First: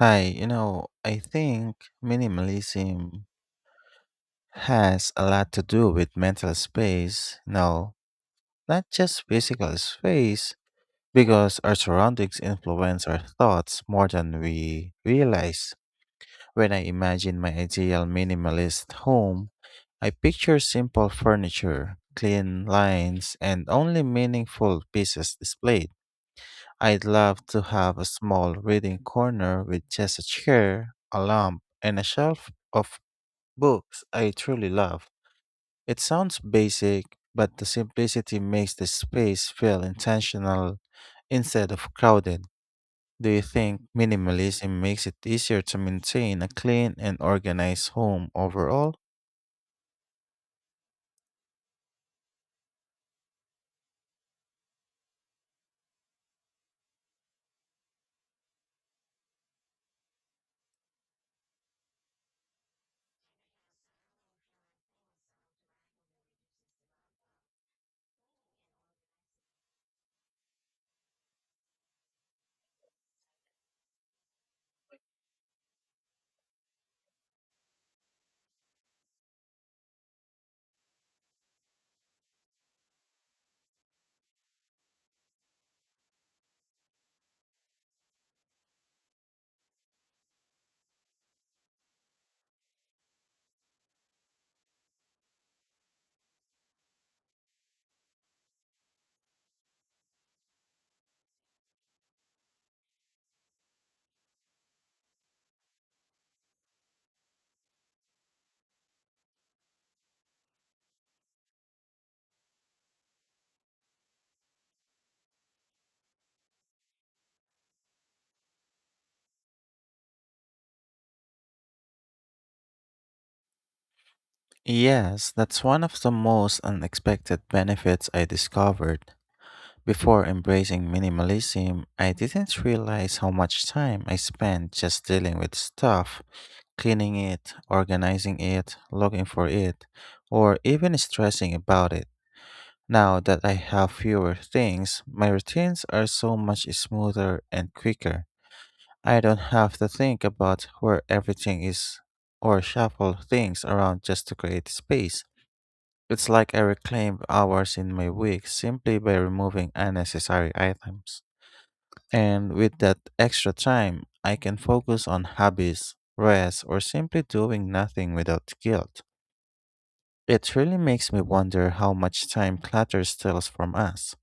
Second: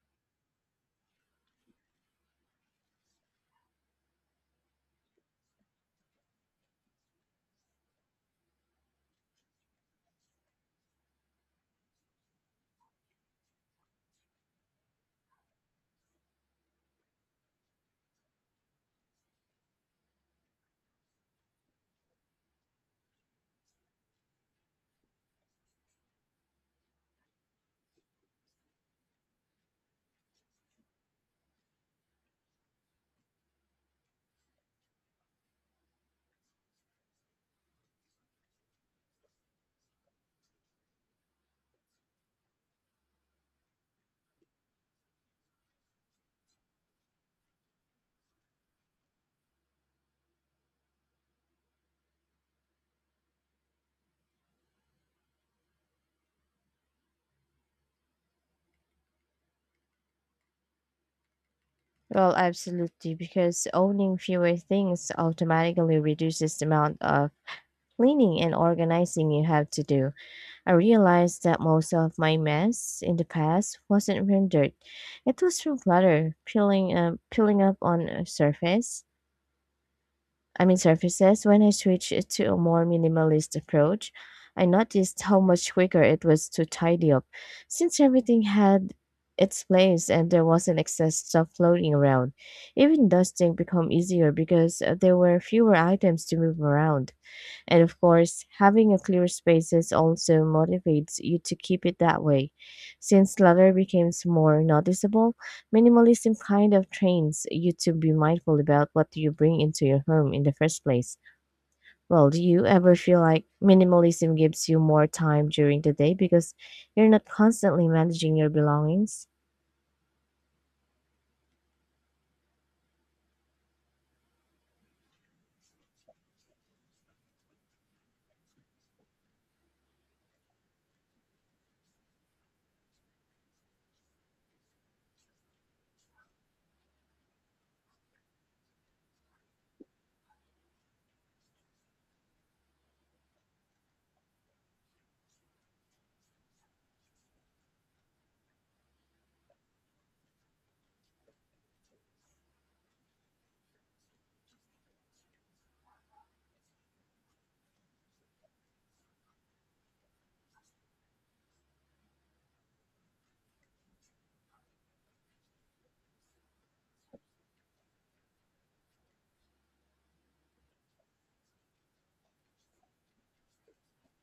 I think minimalism has a lot to do with mental space, no, not just physical space, because our surroundings influence our thoughts more than we realize. When I imagine my ideal minimalist home, I picture simple furniture, clean lines, and only meaningful pieces displayed. I'd love to have a small reading corner with just a chair, a lamp, and a shelf of books I truly love. It sounds basic, but the simplicity makes the space feel intentional instead of crowded. Do you think minimalism makes it easier to maintain a clean and organized home overall? Well, absolutely, because owning fewer things automatically reduces the amount of cleaning and organizing you have to do. I realized that most of my mess in the past wasn't from dirt. It was from clutter, peeling up on a surface. I mean surfaces, when I switched to a more minimalist approach, I noticed how much quicker it was to tidy up, since everything had its place and there wasn't excess stuff floating around. Even dusting became easier because there were fewer items to move around. And of course, having a clear spaces also motivates you to keep it that way. Since clutter becomes more noticeable, minimalism kind of trains you to be mindful about what you bring into your home in the first place. Well, do you ever feel like minimalism gives you more time during the day because you're not constantly managing your belongings? Yes, that's one of the most unexpected benefits I discovered. Before embracing minimalism, I didn't realize how much time I spent just dealing with stuff, cleaning it, organizing it, looking for it, or even stressing about it. Now that I have fewer things, my routines are so much smoother and quicker. I don't have to think about where everything is or shuffle things around just to create space. It's like I reclaim hours in my week simply by removing unnecessary items. And with that extra time, I can focus on hobbies, rest, or simply doing nothing without guilt. It really makes me wonder how much time clutter steals from us.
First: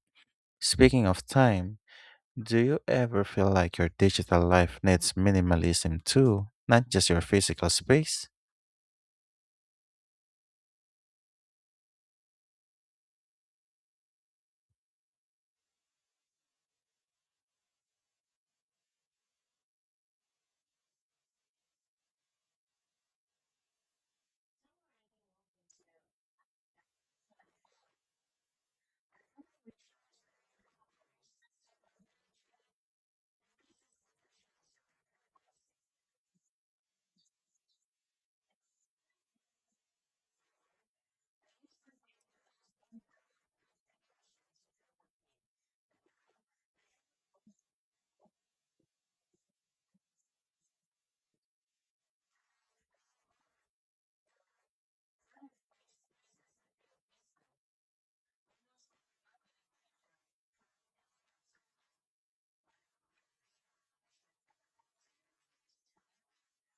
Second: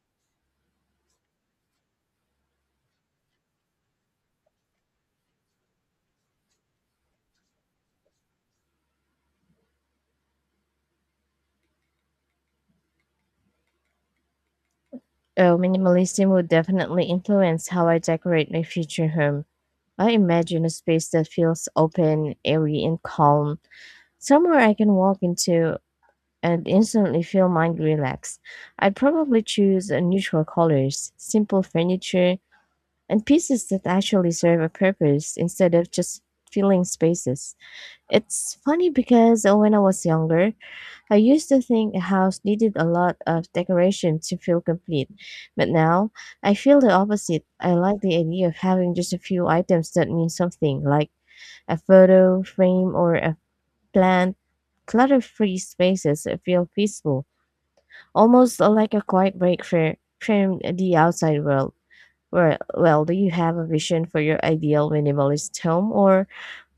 Speaking of time, do you ever feel like your digital life needs minimalism too, not just your physical space? Oh, minimalism would definitely influence how I decorate my future home. I imagine a space that feels open, airy, and calm. Somewhere I can walk into and instantly feel mind relaxed. I'd probably choose neutral colors, simple furniture, and pieces that actually serve a purpose instead of just filling spaces. It's funny because when I was younger, I used to think a house needed a lot of decoration to feel complete. But now, I feel the opposite. I like the idea of having just a few items that mean something, like a photo frame or a plant. Clutter free spaces feel peaceful, almost like a quiet break from the outside world. Well, do you have a vision for your ideal minimalist home, or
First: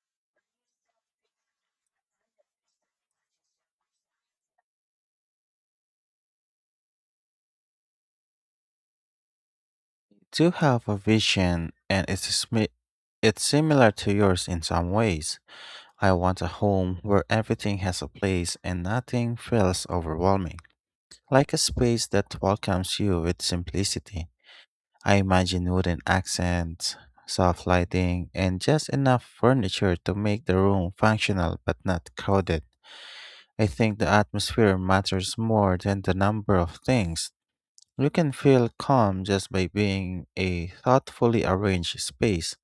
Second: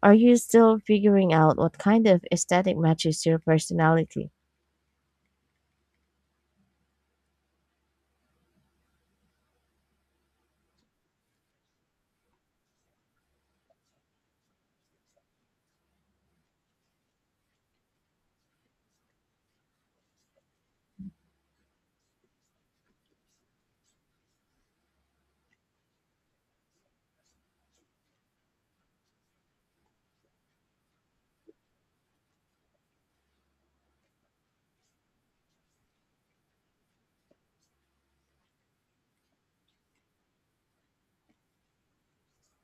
are you still figuring out what kind of aesthetic matches your personality? Do have a vision and it's similar to yours in some ways. I want a home where everything has a place and nothing feels overwhelming. Like a space that welcomes you with simplicity. I imagine wooden accents, soft lighting, and just enough furniture to make the room functional but not crowded. I think the atmosphere matters more than the number of things. You can feel calm just by being a thoughtfully arranged space.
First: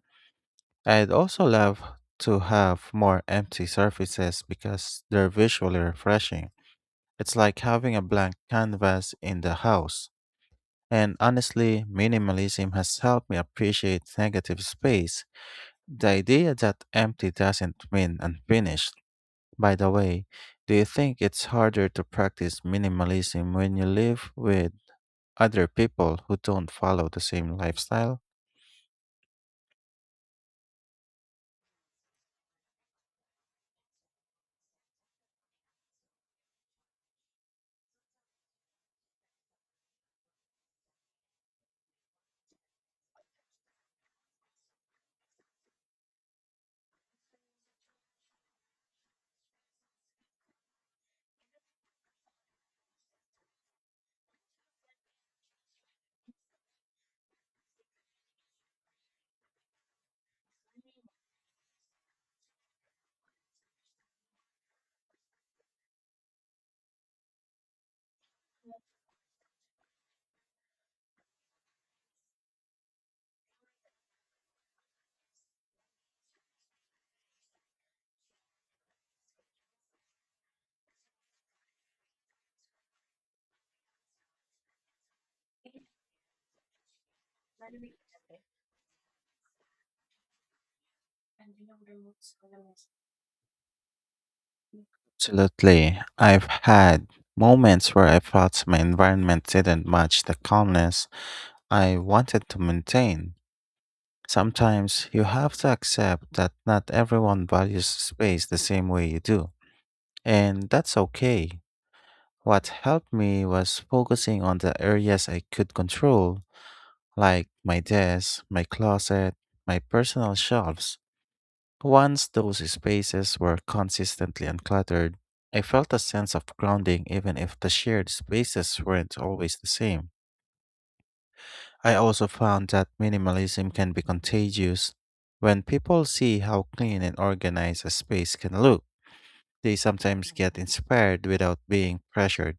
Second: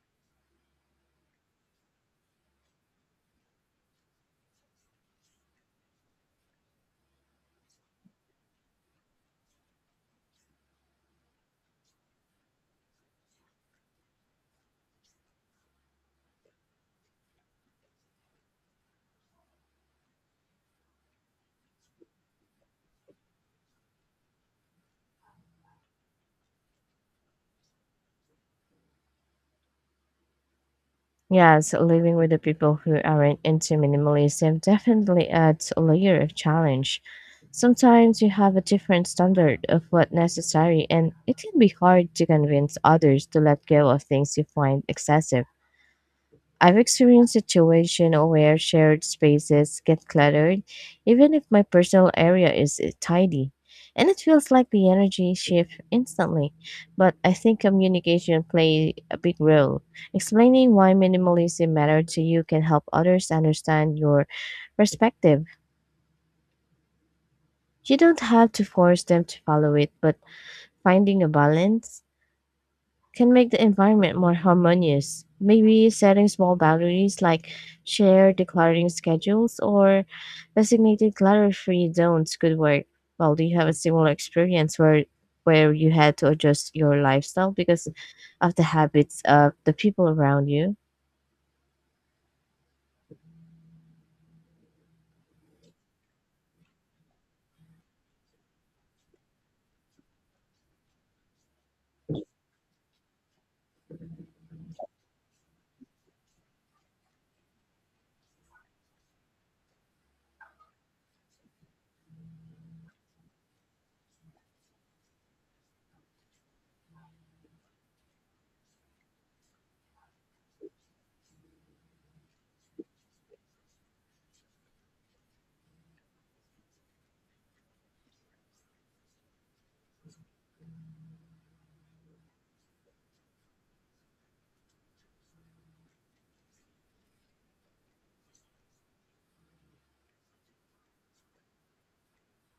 I'd also love to have more empty surfaces because they're visually refreshing. It's like having a blank canvas in the house. And honestly, minimalism has helped me appreciate negative space. The idea that empty doesn't mean unfinished. By the way, do you think it's harder to practice minimalism when you live with other people who don't follow the same lifestyle? Yes, living with the people who aren't into minimalism definitely adds a layer of challenge. Sometimes you have a different standard of what necessary, and it can be hard to convince others to let go of things you find excessive. I've experienced situations where shared spaces get cluttered, even if my personal area is tidy. And it feels like the energy shift instantly. But I think communication play a big role. Explaining why minimalism matters to you can help others understand your perspective. You don't have to force them to follow it, but finding a balance can make the environment more harmonious. Maybe setting small boundaries like shared decluttering schedules or designated clutter-free zones could work. Well, do you have a similar experience where you had to adjust your lifestyle because of the habits of the people around you? Absolutely. I've had moments where I felt my environment didn't match the calmness I wanted to maintain. Sometimes you have to accept that not everyone values space the same way you do. And that's okay. What helped me was focusing on the areas I could control, like my desk, my closet, my personal shelves. Once those spaces were consistently uncluttered, I felt a sense of grounding even if the shared spaces weren't always the same. I also found that minimalism can be contagious. When people see how clean and organized a space can look, they sometimes get inspired without being pressured.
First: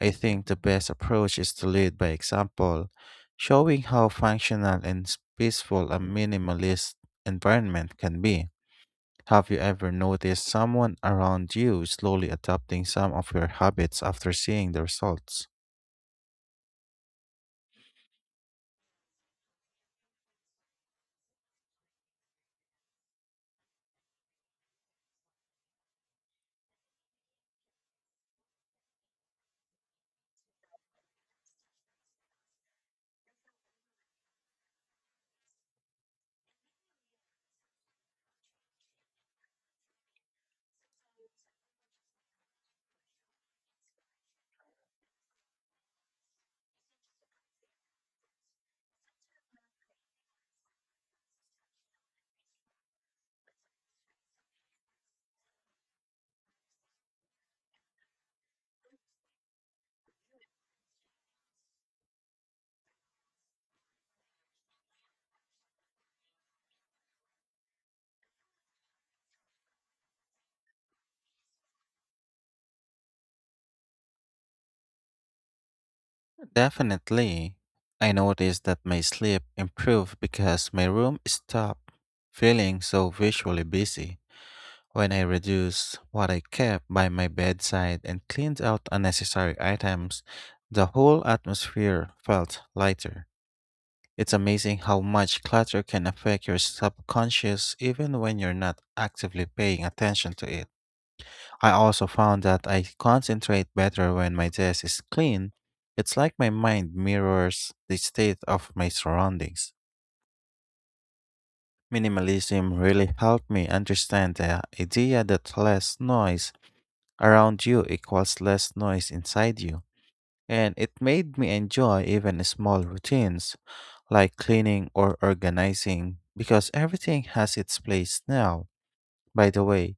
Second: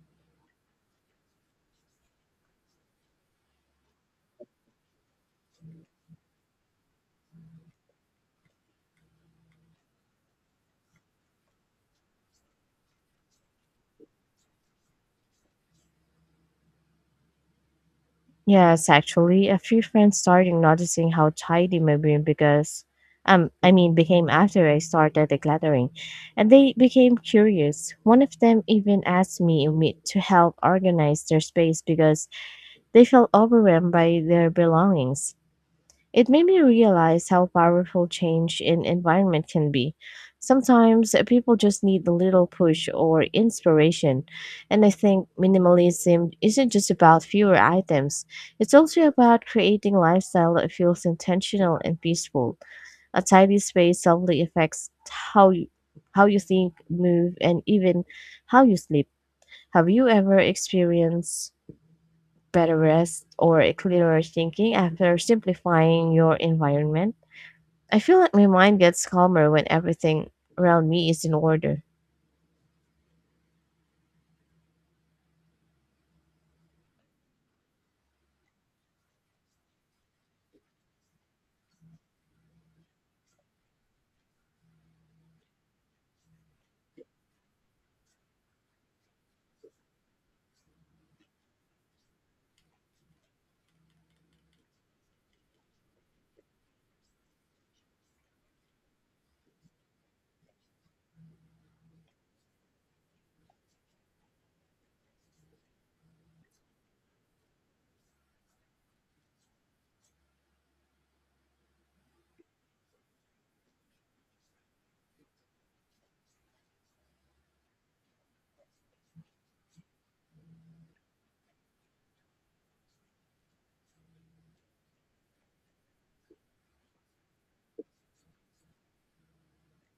I think the best approach is to lead by example, showing how functional and peaceful a minimalist environment can be. Have you ever noticed someone around you slowly adopting some of your habits after seeing the results? Yes, actually, a few friends started noticing how tidy my room because I mean became after I started decluttering. And they became curious. One of them even asked me to help organize their space because they felt overwhelmed by their belongings. It made me realize how powerful change in environment can be. Sometimes people just need a little push or inspiration. And I think minimalism isn't just about fewer items, it's also about creating a lifestyle that feels intentional and peaceful. A tidy space subtly affects how you think, move, and even how you sleep. Have you ever experienced better rest or a clearer thinking after simplifying your environment? I feel like my mind gets calmer when everything around me is in order. Definitely. I noticed that my sleep improved because my room stopped feeling so visually busy. When I reduced what I kept by my bedside and cleaned out unnecessary items, the whole atmosphere felt lighter. It's amazing how much clutter can affect your subconscious even when you're not actively paying attention to it. I also found that I concentrate better when my desk is clean. It's like my mind mirrors the state of my surroundings. Minimalism really helped me understand the idea that less noise around you equals less noise inside you. And it made me enjoy even small routines like cleaning or organizing because everything has its place now. By the way,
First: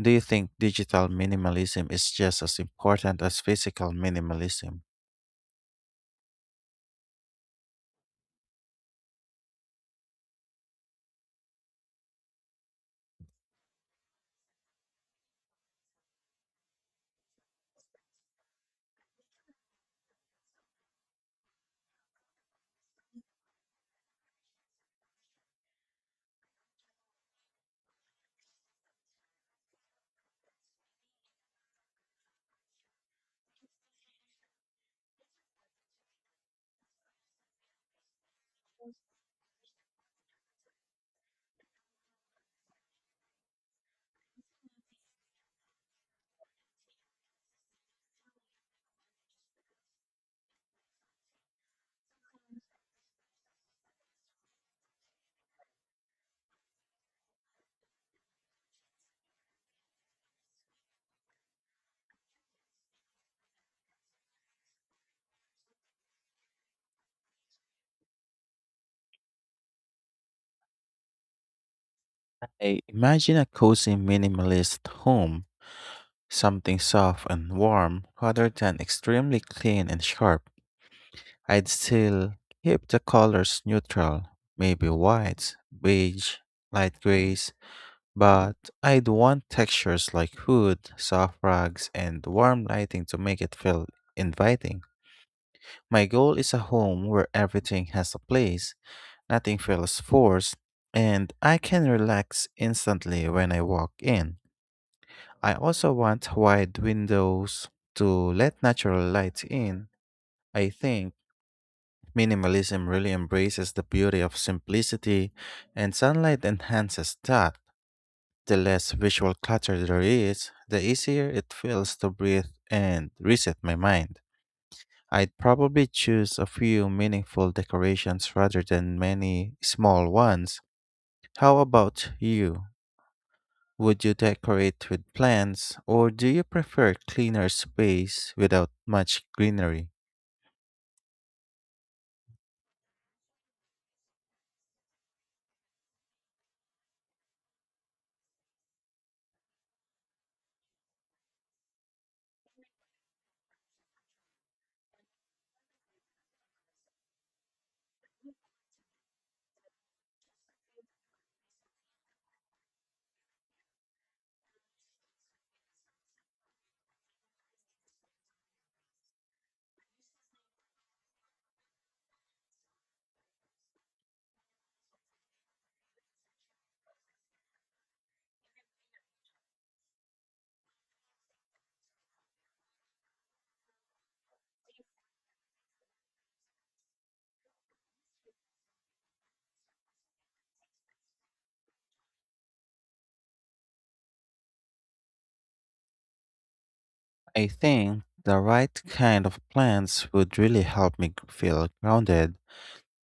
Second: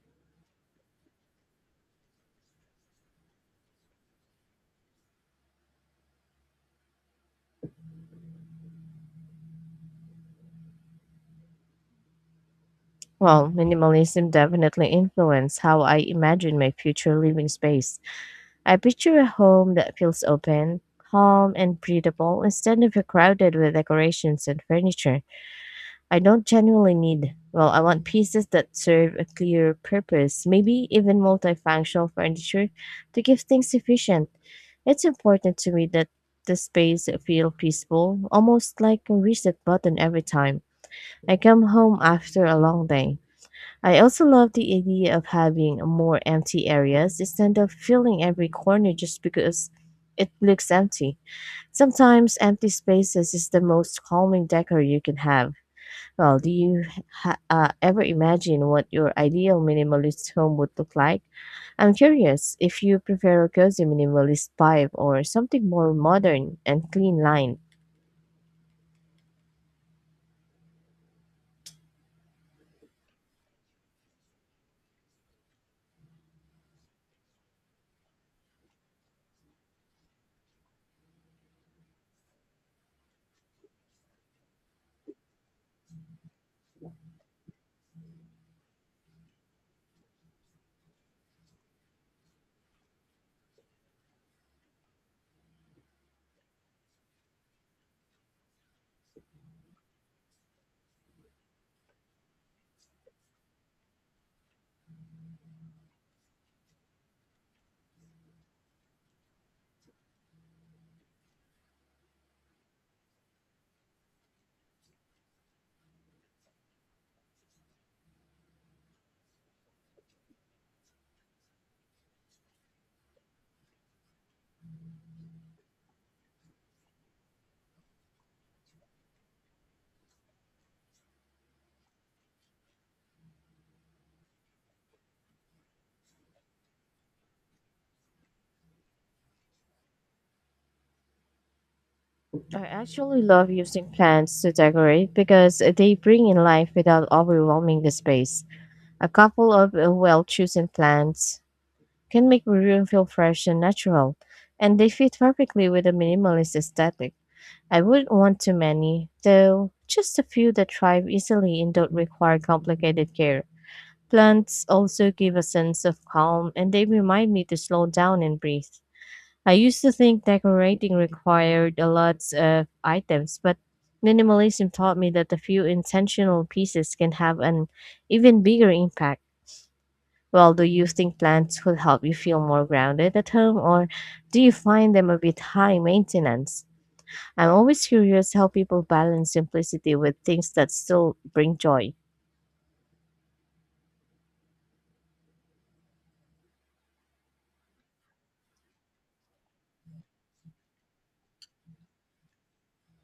do you think digital minimalism is just as important as physical minimalism? Well, minimalism definitely influenced how I imagine my future living space. I picture a home that feels open, calm, and breathable instead of crowded with decorations and furniture. I don't genuinely need, well, I want pieces that serve a clear purpose, maybe even multifunctional furniture to give things efficient. It's important to me that the space feel peaceful, almost like a reset button every time I come home after a long day. I also love the idea of having more empty areas instead of filling every corner just because it looks empty. Sometimes empty spaces is the most calming decor you can have. Well, do you ever imagine what your ideal minimalist home would look like? I'm curious if you prefer a cozy minimalist vibe or something more modern and clean line. I imagine a cozy minimalist home, something soft and warm rather than extremely clean and sharp. I'd still keep the colors neutral, maybe whites, beige, light grays, but I'd want textures like hood, soft rugs, and warm lighting to make it feel inviting. My goal is a home where everything has a place, nothing feels forced, and I can relax instantly when I walk in. I also want wide windows to let natural light in. I think minimalism really embraces the beauty of simplicity, and sunlight enhances that. The less visual clutter there is, the easier it feels to breathe and reset my mind. I'd probably choose a few meaningful decorations rather than many small ones. How about you? Would you decorate with plants, or do you prefer cleaner space without much greenery? I actually love using plants to decorate because they bring in life without overwhelming the space. A couple of well chosen plants can make a room feel fresh and natural, and they fit perfectly with a minimalist aesthetic. I wouldn't want too many, though just a few that thrive easily and don't require complicated care. Plants also give a sense of calm and they remind me to slow down and breathe. I used to think decorating required a lot of items, but minimalism taught me that a few intentional pieces can have an even bigger impact. Well, do you think plants would help you feel more grounded at home, or do you find them a bit high maintenance? I'm always curious how people balance simplicity with things that still bring joy. I think the right kind of plants would really help me feel grounded,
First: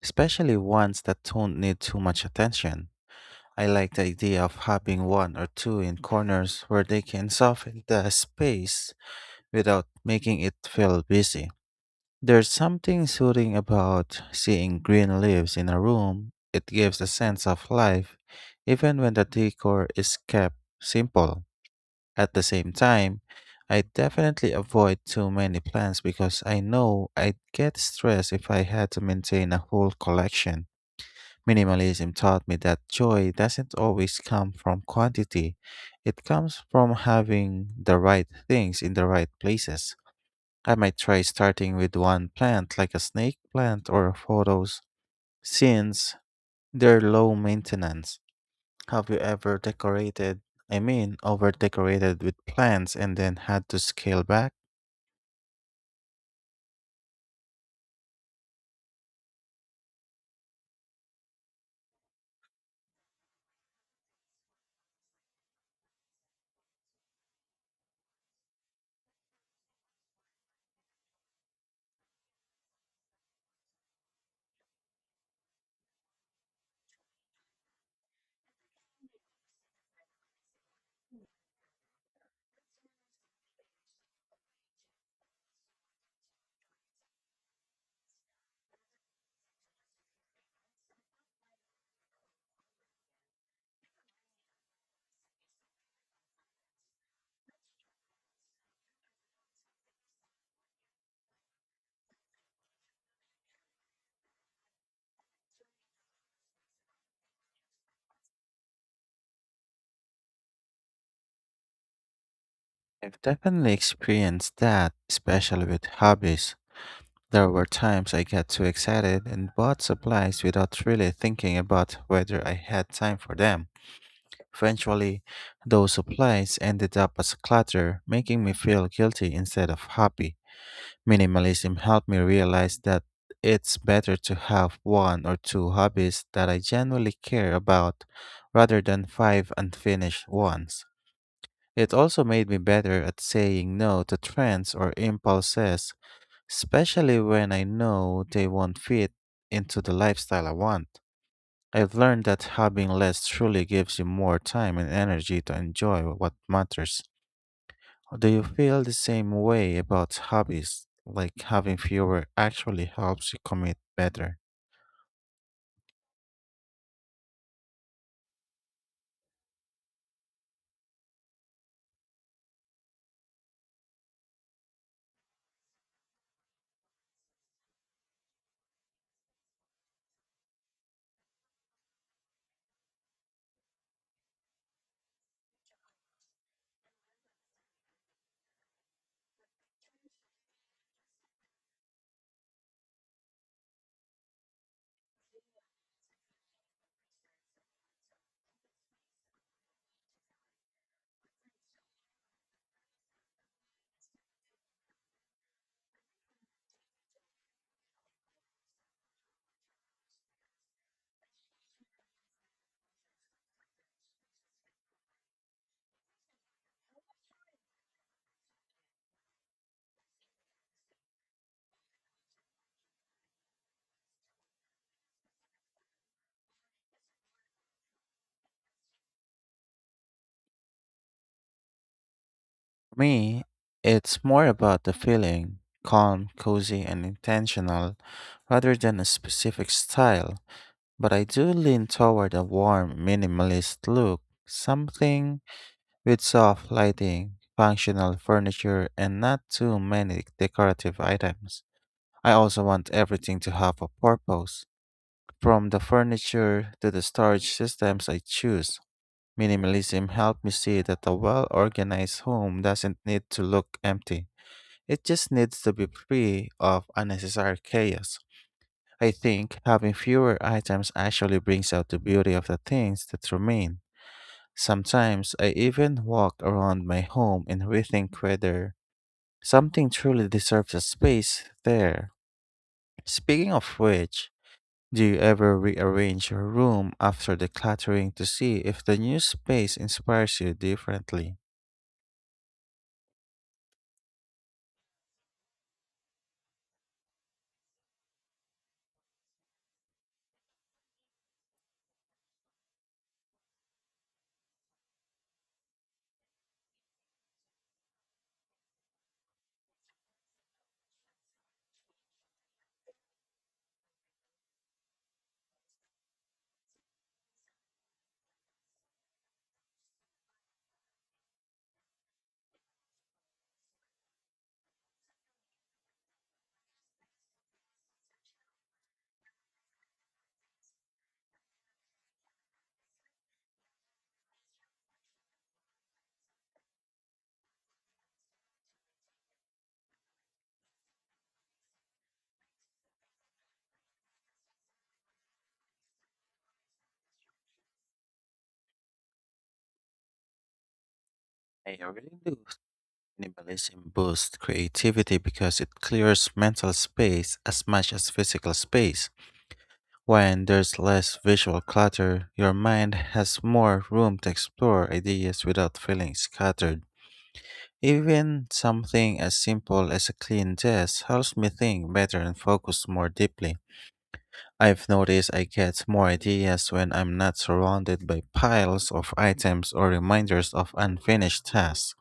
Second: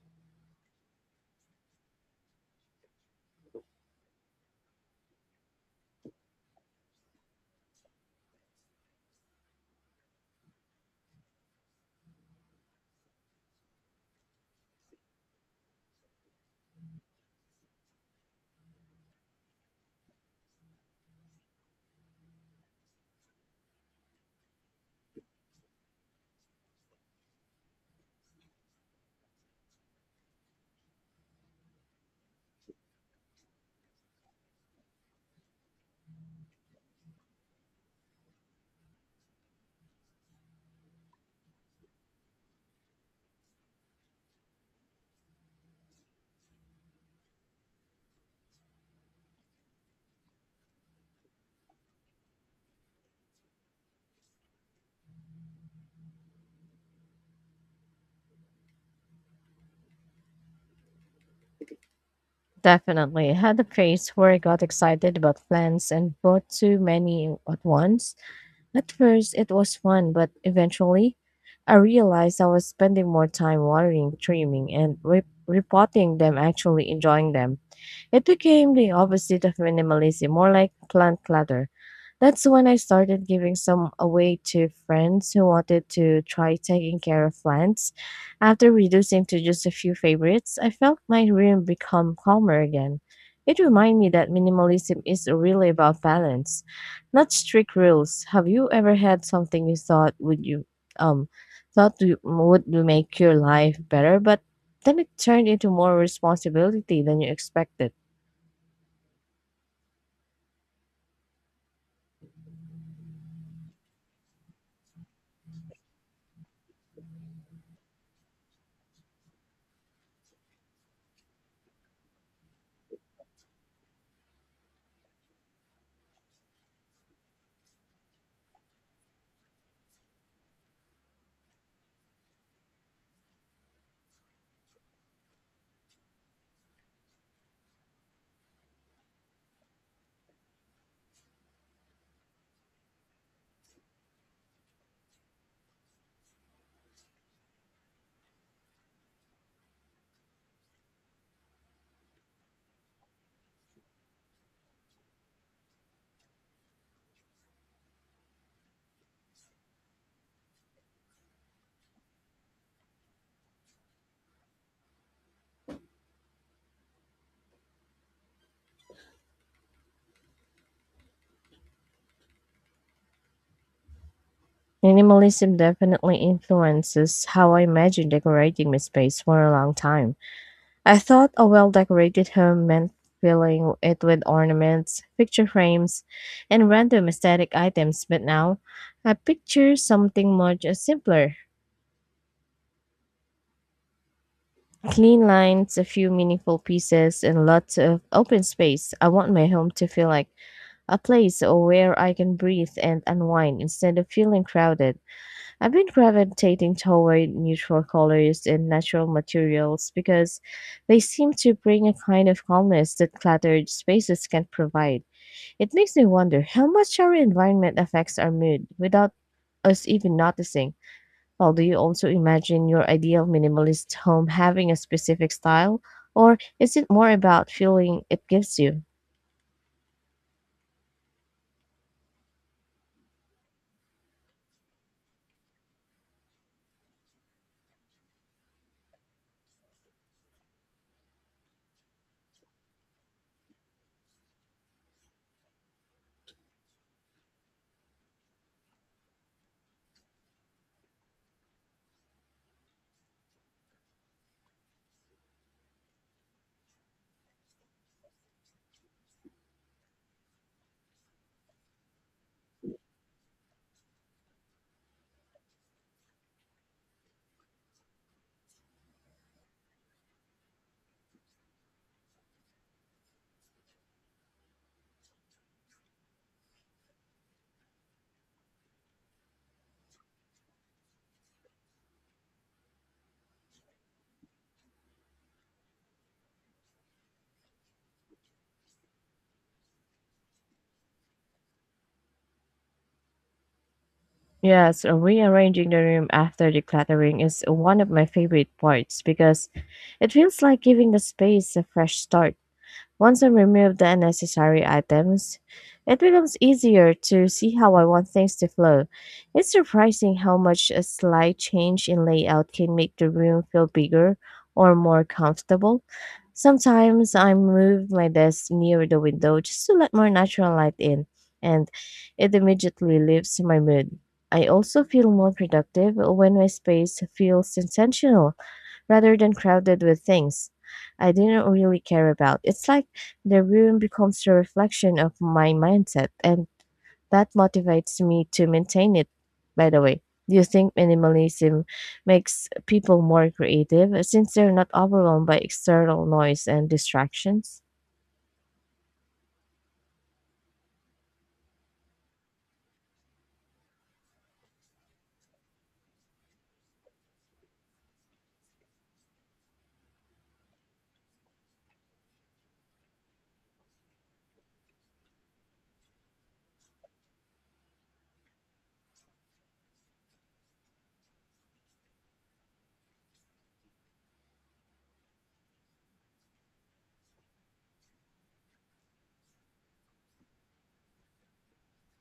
especially ones that don't need too much attention. I like the idea of having one or two in corners where they can soften the space without making it feel busy. There's something soothing about seeing green leaves in a room. It gives a sense of life, even when the decor is kept simple. At the same time, I definitely avoid too many plants because I know I'd get stressed if I had to maintain a whole collection. Minimalism taught me that joy doesn't always come from quantity, it comes from having the right things in the right places. I might try starting with one plant like a snake plant or photos since they're low maintenance. Have you ever decorated, over decorated with plants and then had to scale back? Definitely had a phase where I got excited about plants and bought too many at once. At first, it was fun, but eventually, I realized I was spending more time watering, trimming, and repotting than actually enjoying them. It became the opposite of minimalism, more like plant clutter. That's when I started giving some away to friends who wanted to try taking care of plants. After reducing to just a few favorites, I felt my room become calmer again. It reminded me that minimalism is really about balance, not strict rules. Have you ever had something you thought would you um thought you- would make your life better, but then it turned into more responsibility than you expected? I've definitely experienced that, especially with hobbies. There were times I got too excited and bought supplies without really thinking about whether I had time for them. Eventually, those supplies ended up as clutter, making me feel guilty instead of happy. Minimalism helped me realize that it's better to have one or two hobbies that I genuinely care about rather than five unfinished ones. It also made me better at saying no to trends or impulses, especially when I know they won't fit into the lifestyle I want. I've learned that having less truly gives you more time and energy to enjoy what matters. Do you feel the same way about hobbies? Like having fewer actually helps you commit better? Minimalism definitely influences how I imagine decorating my space for a long time. I thought a well decorated home meant filling it with ornaments, picture frames, and random aesthetic items, but now I picture something much simpler. Clean lines, a few meaningful pieces, and lots of open space. I want my home to feel like a place where I can breathe and unwind instead of feeling crowded. I've been gravitating toward neutral colors and natural materials because they seem to bring a kind of calmness that cluttered spaces can't provide. It makes me wonder how much our environment affects our mood without us even noticing. Well, do you also imagine your ideal minimalist home having a specific style, or is it more about feeling it gives you? For me, it's more about the feeling calm, cozy, and intentional rather than a specific style. But I do lean toward a warm, minimalist look, something with soft lighting, functional furniture, and not too many decorative items. I also want everything to have a purpose. From the furniture to the storage systems I choose, minimalism helped me see that a well organized home doesn't need to look empty. It just needs to be free of unnecessary chaos. I think having fewer items actually brings out the beauty of the things that remain. Sometimes I even walk around my home and rethink whether something truly deserves a space there. Speaking of which, do you ever rearrange your room after decluttering to see if the new space inspires you differently? Yes, rearranging the room after decluttering is one of my favorite parts because it feels like giving the space a fresh start. Once I remove the unnecessary items, it becomes easier to see how I want things to flow. It's surprising how much a slight change in layout can make the room feel bigger or more comfortable. Sometimes I move my desk near the window just to let more natural light in, and it immediately lifts my mood. I also feel more productive when my space feels intentional rather than crowded with things I didn't really care about. It's like the room becomes a reflection of my mindset, and that motivates me to maintain it. By the way, do you think minimalism makes people more creative since they're not overwhelmed by external noise and distractions? I really do. Minimalism boosts creativity because it clears mental space as much as physical space. When there's less visual clutter, your mind has more room to explore ideas without feeling scattered. Even something as simple as a clean desk helps me think better and focus more deeply. I've noticed I get more ideas when I'm not surrounded by piles of items or reminders of unfinished tasks.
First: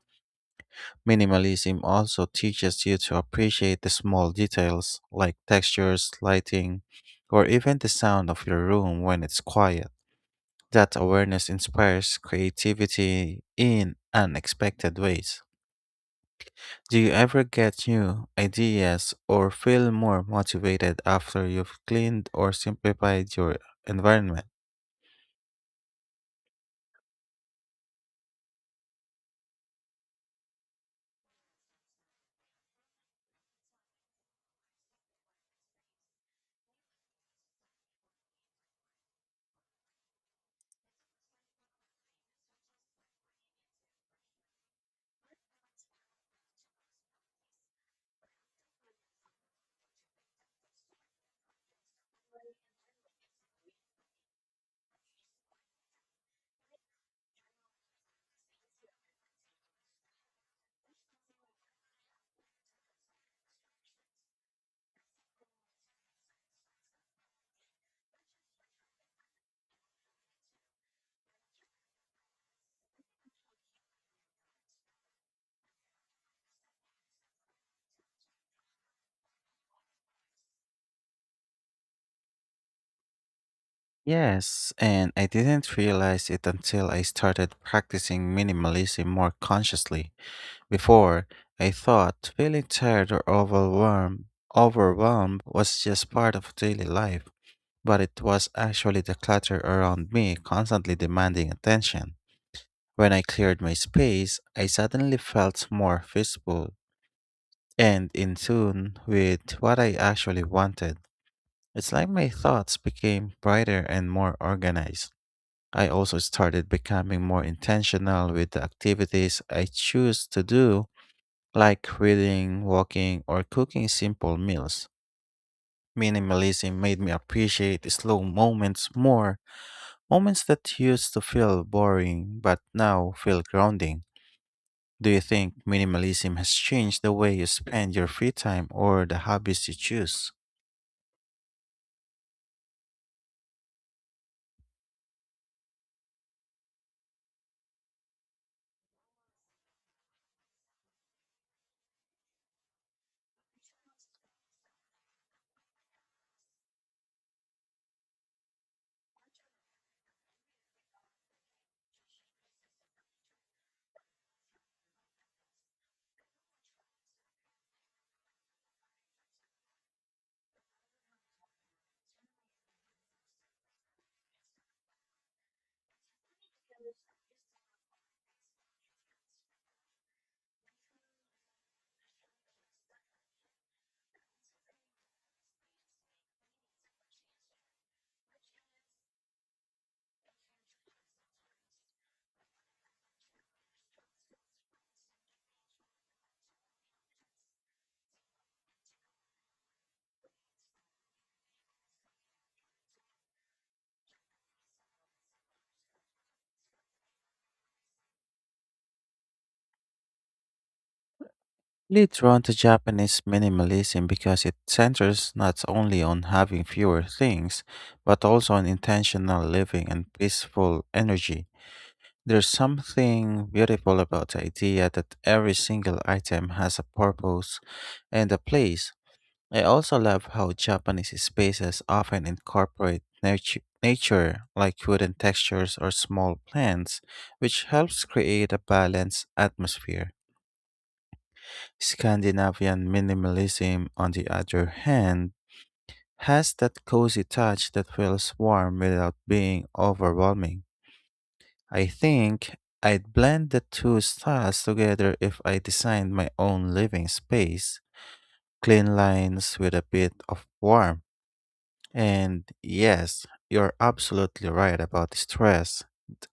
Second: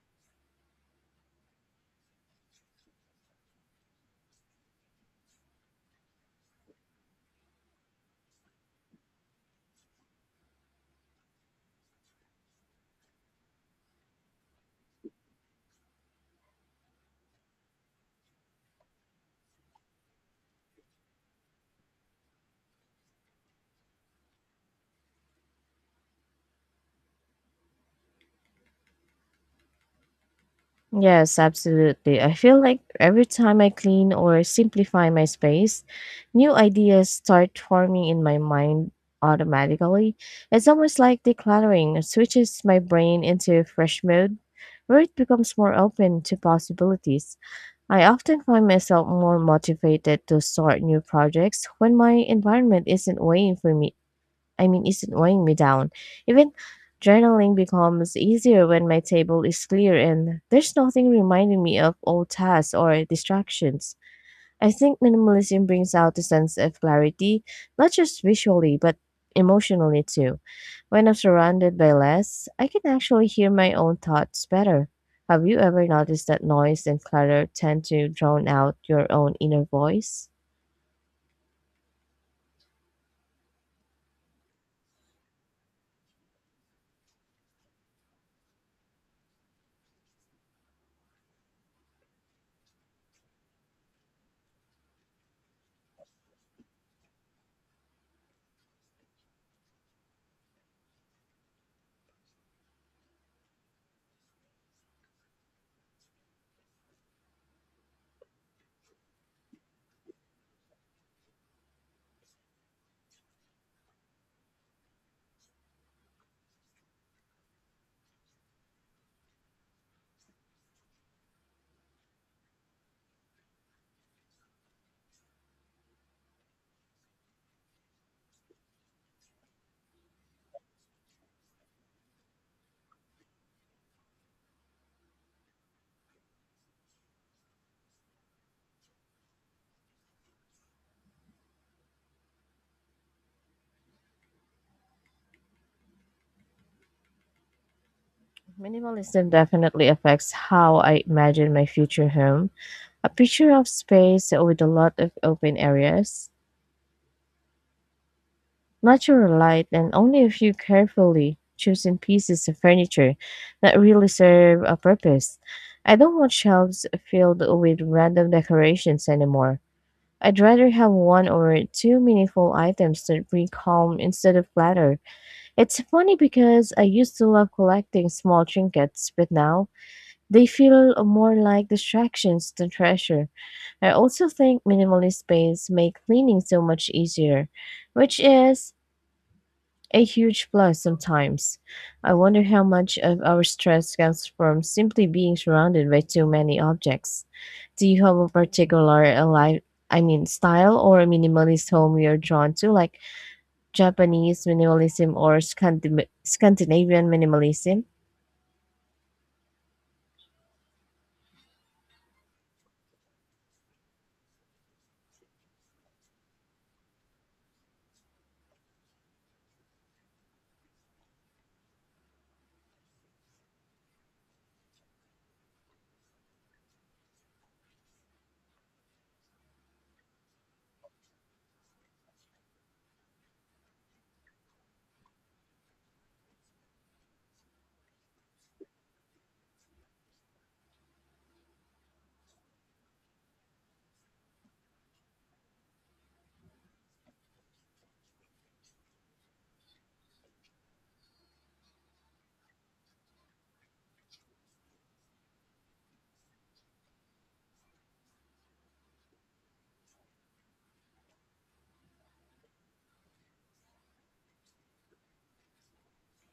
Minimalism also teaches you to appreciate the small details like textures, lighting, or even the sound of your room when it's quiet. That awareness inspires creativity in unexpected ways. Do you ever get new ideas or feel more motivated after you've cleaned or simplified your environment? Yes, absolutely. I feel like every time I clean or simplify my space, new ideas start forming in my mind automatically. It's almost like decluttering switches my brain into fresh mode where it becomes more open to possibilities. I often find myself more motivated to start new projects when my environment isn't waiting for me I mean, isn't weighing me down. Even journaling becomes easier when my table is clear and there's nothing reminding me of old tasks or distractions. I think minimalism brings out a sense of clarity, not just visually, but emotionally too. When I'm surrounded by less, I can actually hear my own thoughts better. Have you ever noticed that noise and clutter tend to drown out your own inner voice? Yes, and I didn't realize it until I started practicing minimalism more consciously. Before, I thought feeling tired or overwhelmed was just part of daily life, but it was actually the clutter around me constantly demanding attention. When I cleared my space, I suddenly felt more visible and in tune with what I actually wanted. It's like my thoughts became brighter and more organized. I also started becoming more intentional with the activities I choose to do, like reading, walking, or cooking simple meals. Minimalism made me appreciate slow moments more, moments that used to feel boring but now feel grounding. Do you think minimalism has changed the way you spend your free time or the hobbies you choose? Minimalism definitely affects how I imagine my future home. A picture of space with a lot of open areas, natural light, and only a few carefully chosen pieces of furniture that really serve a purpose. I don't want shelves filled with random decorations anymore. I'd rather have one or two meaningful items that bring calm instead of clutter. It's funny because I used to love collecting small trinkets, but now they feel more like distractions than treasure. I also think minimalist paints make cleaning so much easier, which is a huge plus sometimes. I wonder how much of our stress comes from simply being surrounded by too many objects. Do you have a particular li I mean, style or a minimalist home you're drawn to, like Japanese minimalism or Scandinavian minimalism? Really drawn to Japanese minimalism because it centers not only on having fewer things, but also on intentional living and peaceful energy. There's something beautiful about the idea that every single item has a purpose and a place. I also love how Japanese spaces often incorporate nature, like wooden textures or small plants, which helps create a balanced atmosphere. Scandinavian minimalism, on the other hand, has that cozy touch that feels warm without being overwhelming. I think I'd blend the two styles together if I designed my own living space. Clean lines with a bit of warmth. And yes, you're absolutely right about stress.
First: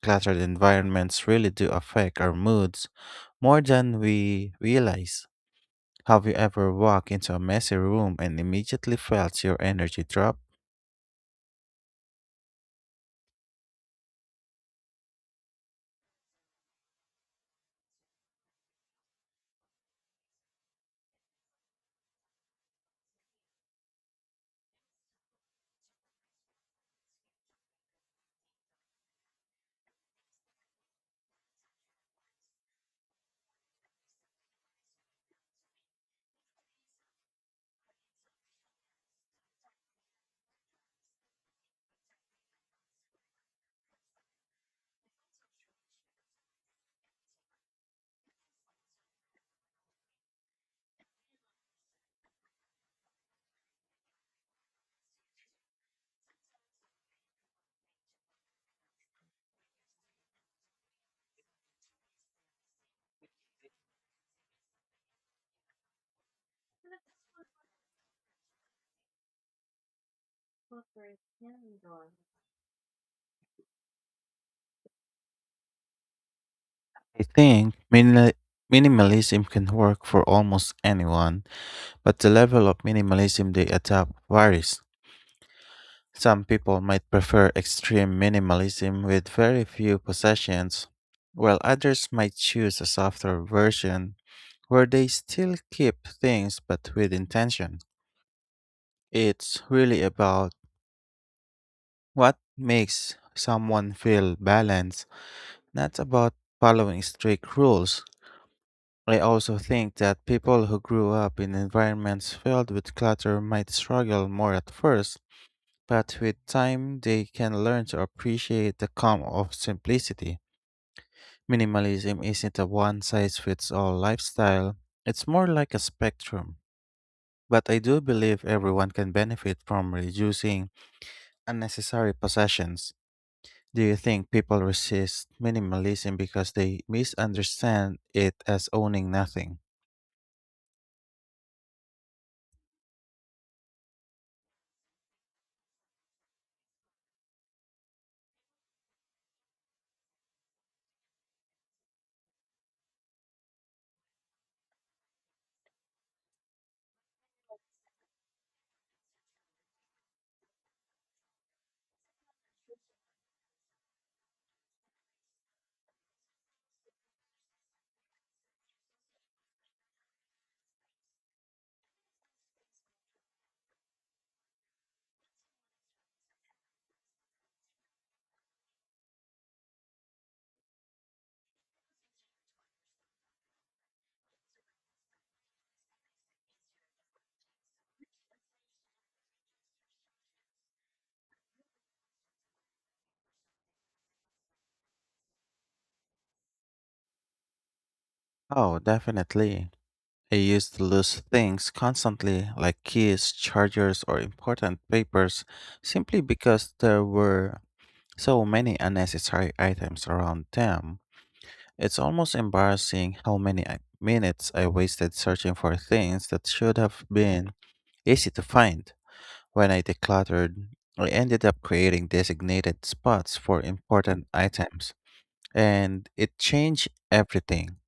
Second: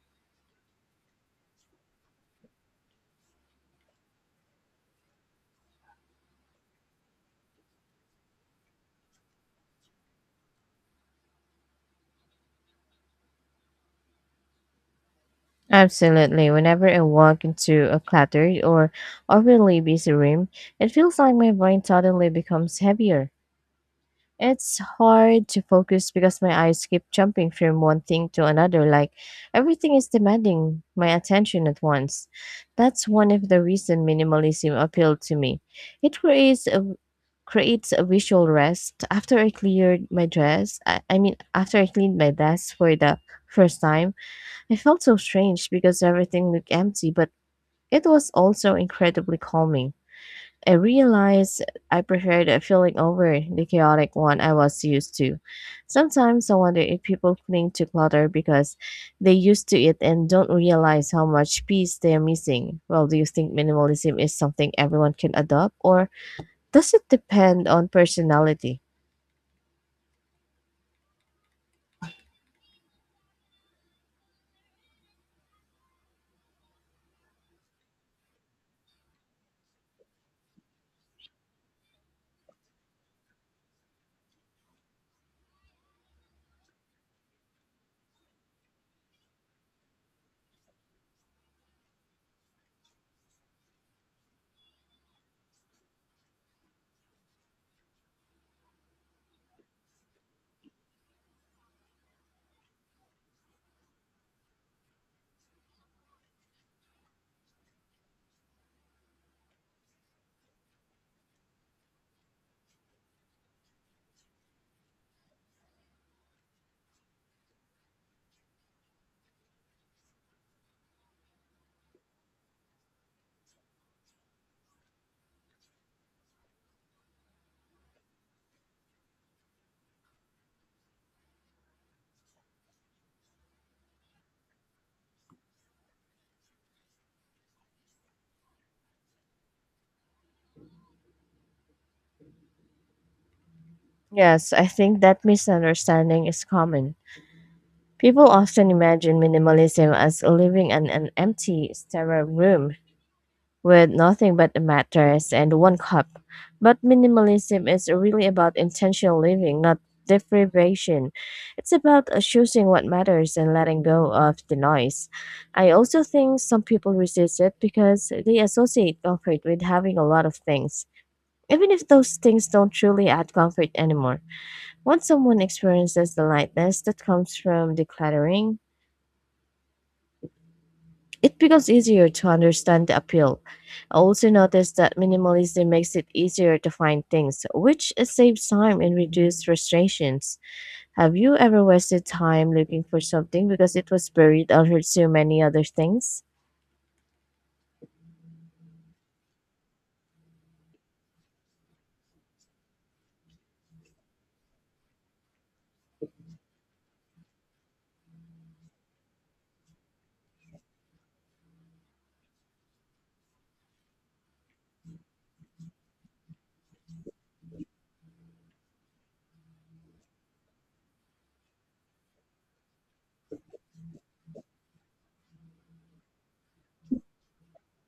Cluttered environments really do affect our moods more than we realize. Have you ever walked into a messy room and immediately felt your energy drop? Absolutely. Whenever I walk into a cluttered or overly busy room, it feels like my brain suddenly becomes heavier. It's hard to focus because my eyes keep jumping from one thing to another, like everything is demanding my attention at once. That's one of the reasons minimalism appealed to me. It creates a visual rest. After I cleared my I mean after I cleaned my desk for the first time, it felt so strange because everything looked empty, but it was also incredibly calming. I realized I preferred a feeling over the chaotic one I was used to. Sometimes I wonder if people cling to clutter because they used to it and don't realize how much peace they are missing. Well, do you think minimalism is something everyone can adopt, or does it depend on personality? I think minimalism can work for almost anyone, but the level of minimalism they adopt varies. Some people might prefer extreme minimalism with very few possessions, while others might choose a softer version where they still keep things but with intention. It's really about what makes someone feel balanced. Not about following strict rules. I also think that people who grew up in environments filled with clutter might struggle more at first, but with time they can learn to appreciate the calm of simplicity. Minimalism isn't a one size fits all lifestyle, it's more like a spectrum. But I do believe everyone can benefit from reducing unnecessary possessions. Do you think people resist minimalism because they misunderstand it as owning nothing? Yes, I think that misunderstanding is common. People often imagine minimalism as living in an empty, sterile room with nothing but a mattress and one cup. But minimalism is really about intentional living, not deprivation. It's about choosing what matters and letting go of the noise. I also think some people resist it because they associate comfort with having a lot of things. Even if those things don't truly add comfort anymore, once someone experiences the lightness that comes from decluttering, it becomes easier to understand the appeal. I also noticed that minimalism makes it easier to find things, which saves time and reduces frustrations. Have you ever wasted time looking for something because it was buried under so many other things? Oh, definitely. I used to lose things constantly, like keys, chargers, or important papers, simply because there were so many unnecessary items around them. It's almost embarrassing how many minutes I wasted searching for things that should have been easy to find. When I decluttered, I ended up creating designated spots for important items, and it changed everything.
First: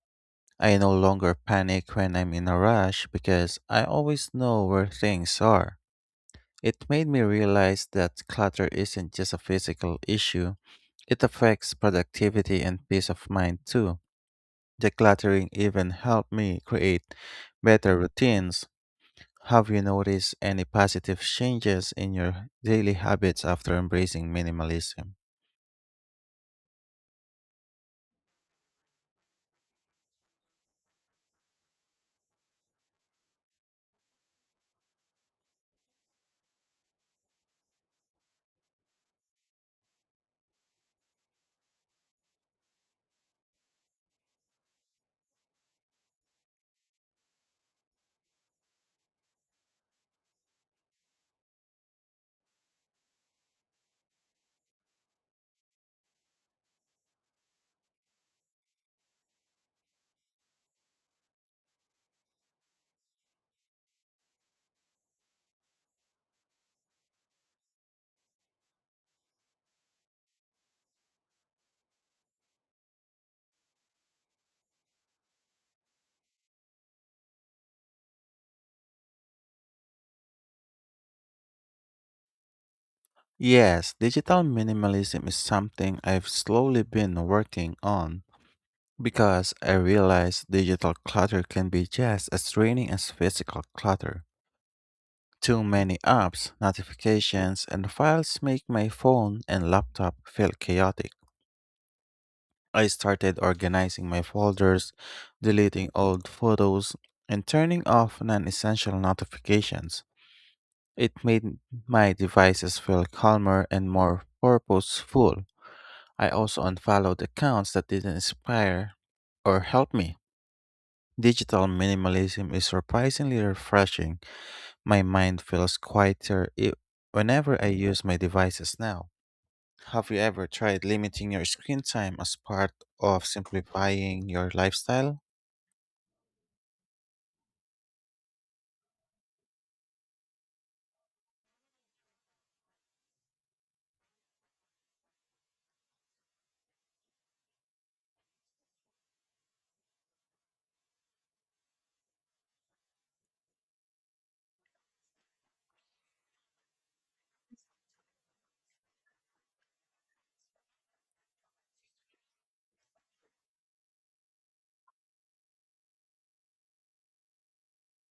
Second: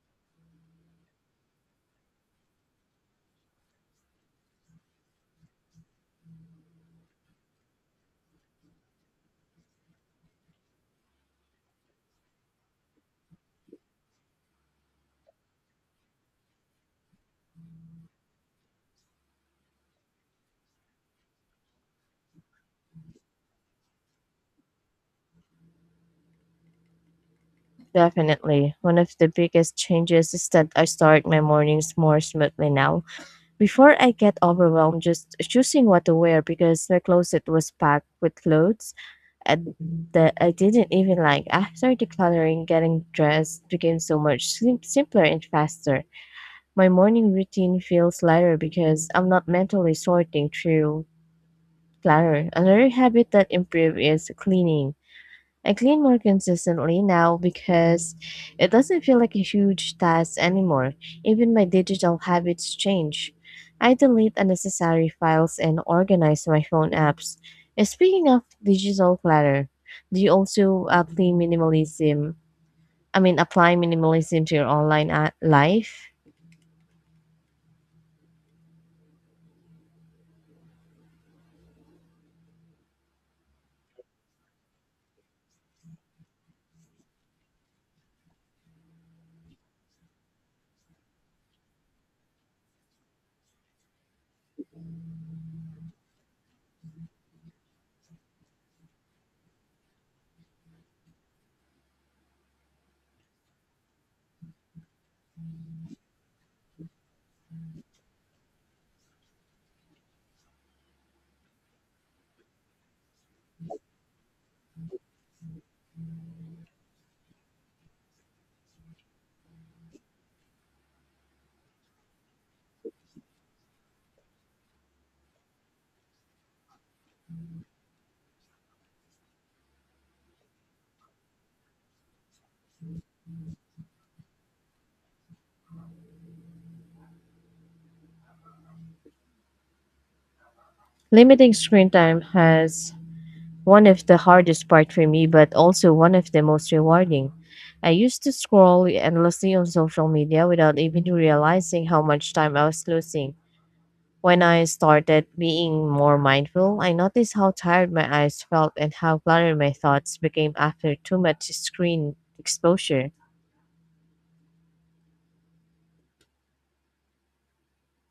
I no longer panic when I'm in a rush because I always know where things are. It made me realize that clutter isn't just a physical issue, it affects productivity and peace of mind too. Decluttering even helped me create better routines. Have you noticed any positive changes in your daily habits after embracing minimalism? Definitely. One of the biggest changes is that I start my mornings more smoothly now. Before I get overwhelmed just choosing what to wear because my closet was packed with clothes and that I didn't even like. After decluttering, getting dressed became so much simpler and faster. My morning routine feels lighter because I'm not mentally sorting through clutter. Another habit that improved is cleaning. I clean more consistently now because it doesn't feel like a huge task anymore. Even my digital habits change. I delete unnecessary files and organize my phone apps. And speaking of digital clutter, do you also apply minimalism? I mean, apply minimalism to your online life? Yes, digital minimalism is something I've slowly been working on because I realize digital clutter can be just as draining as physical clutter. Too many apps, notifications, and files make my phone and laptop feel chaotic. I started organizing my folders, deleting old photos, and turning off non essential notifications. It made my devices feel calmer and more purposeful. I also unfollowed accounts that didn't inspire or help me. Digital minimalism is surprisingly refreshing. My mind feels quieter whenever I use my devices now. Have you ever tried limiting your screen time as part of simplifying your lifestyle? Limiting screen time has one of the hardest part for me, but also one of the most rewarding. I used to scroll endlessly on social media without even realizing how much time I was losing. When I started being more mindful, I noticed how tired my eyes felt and how cluttered my thoughts became after too much screen exposure.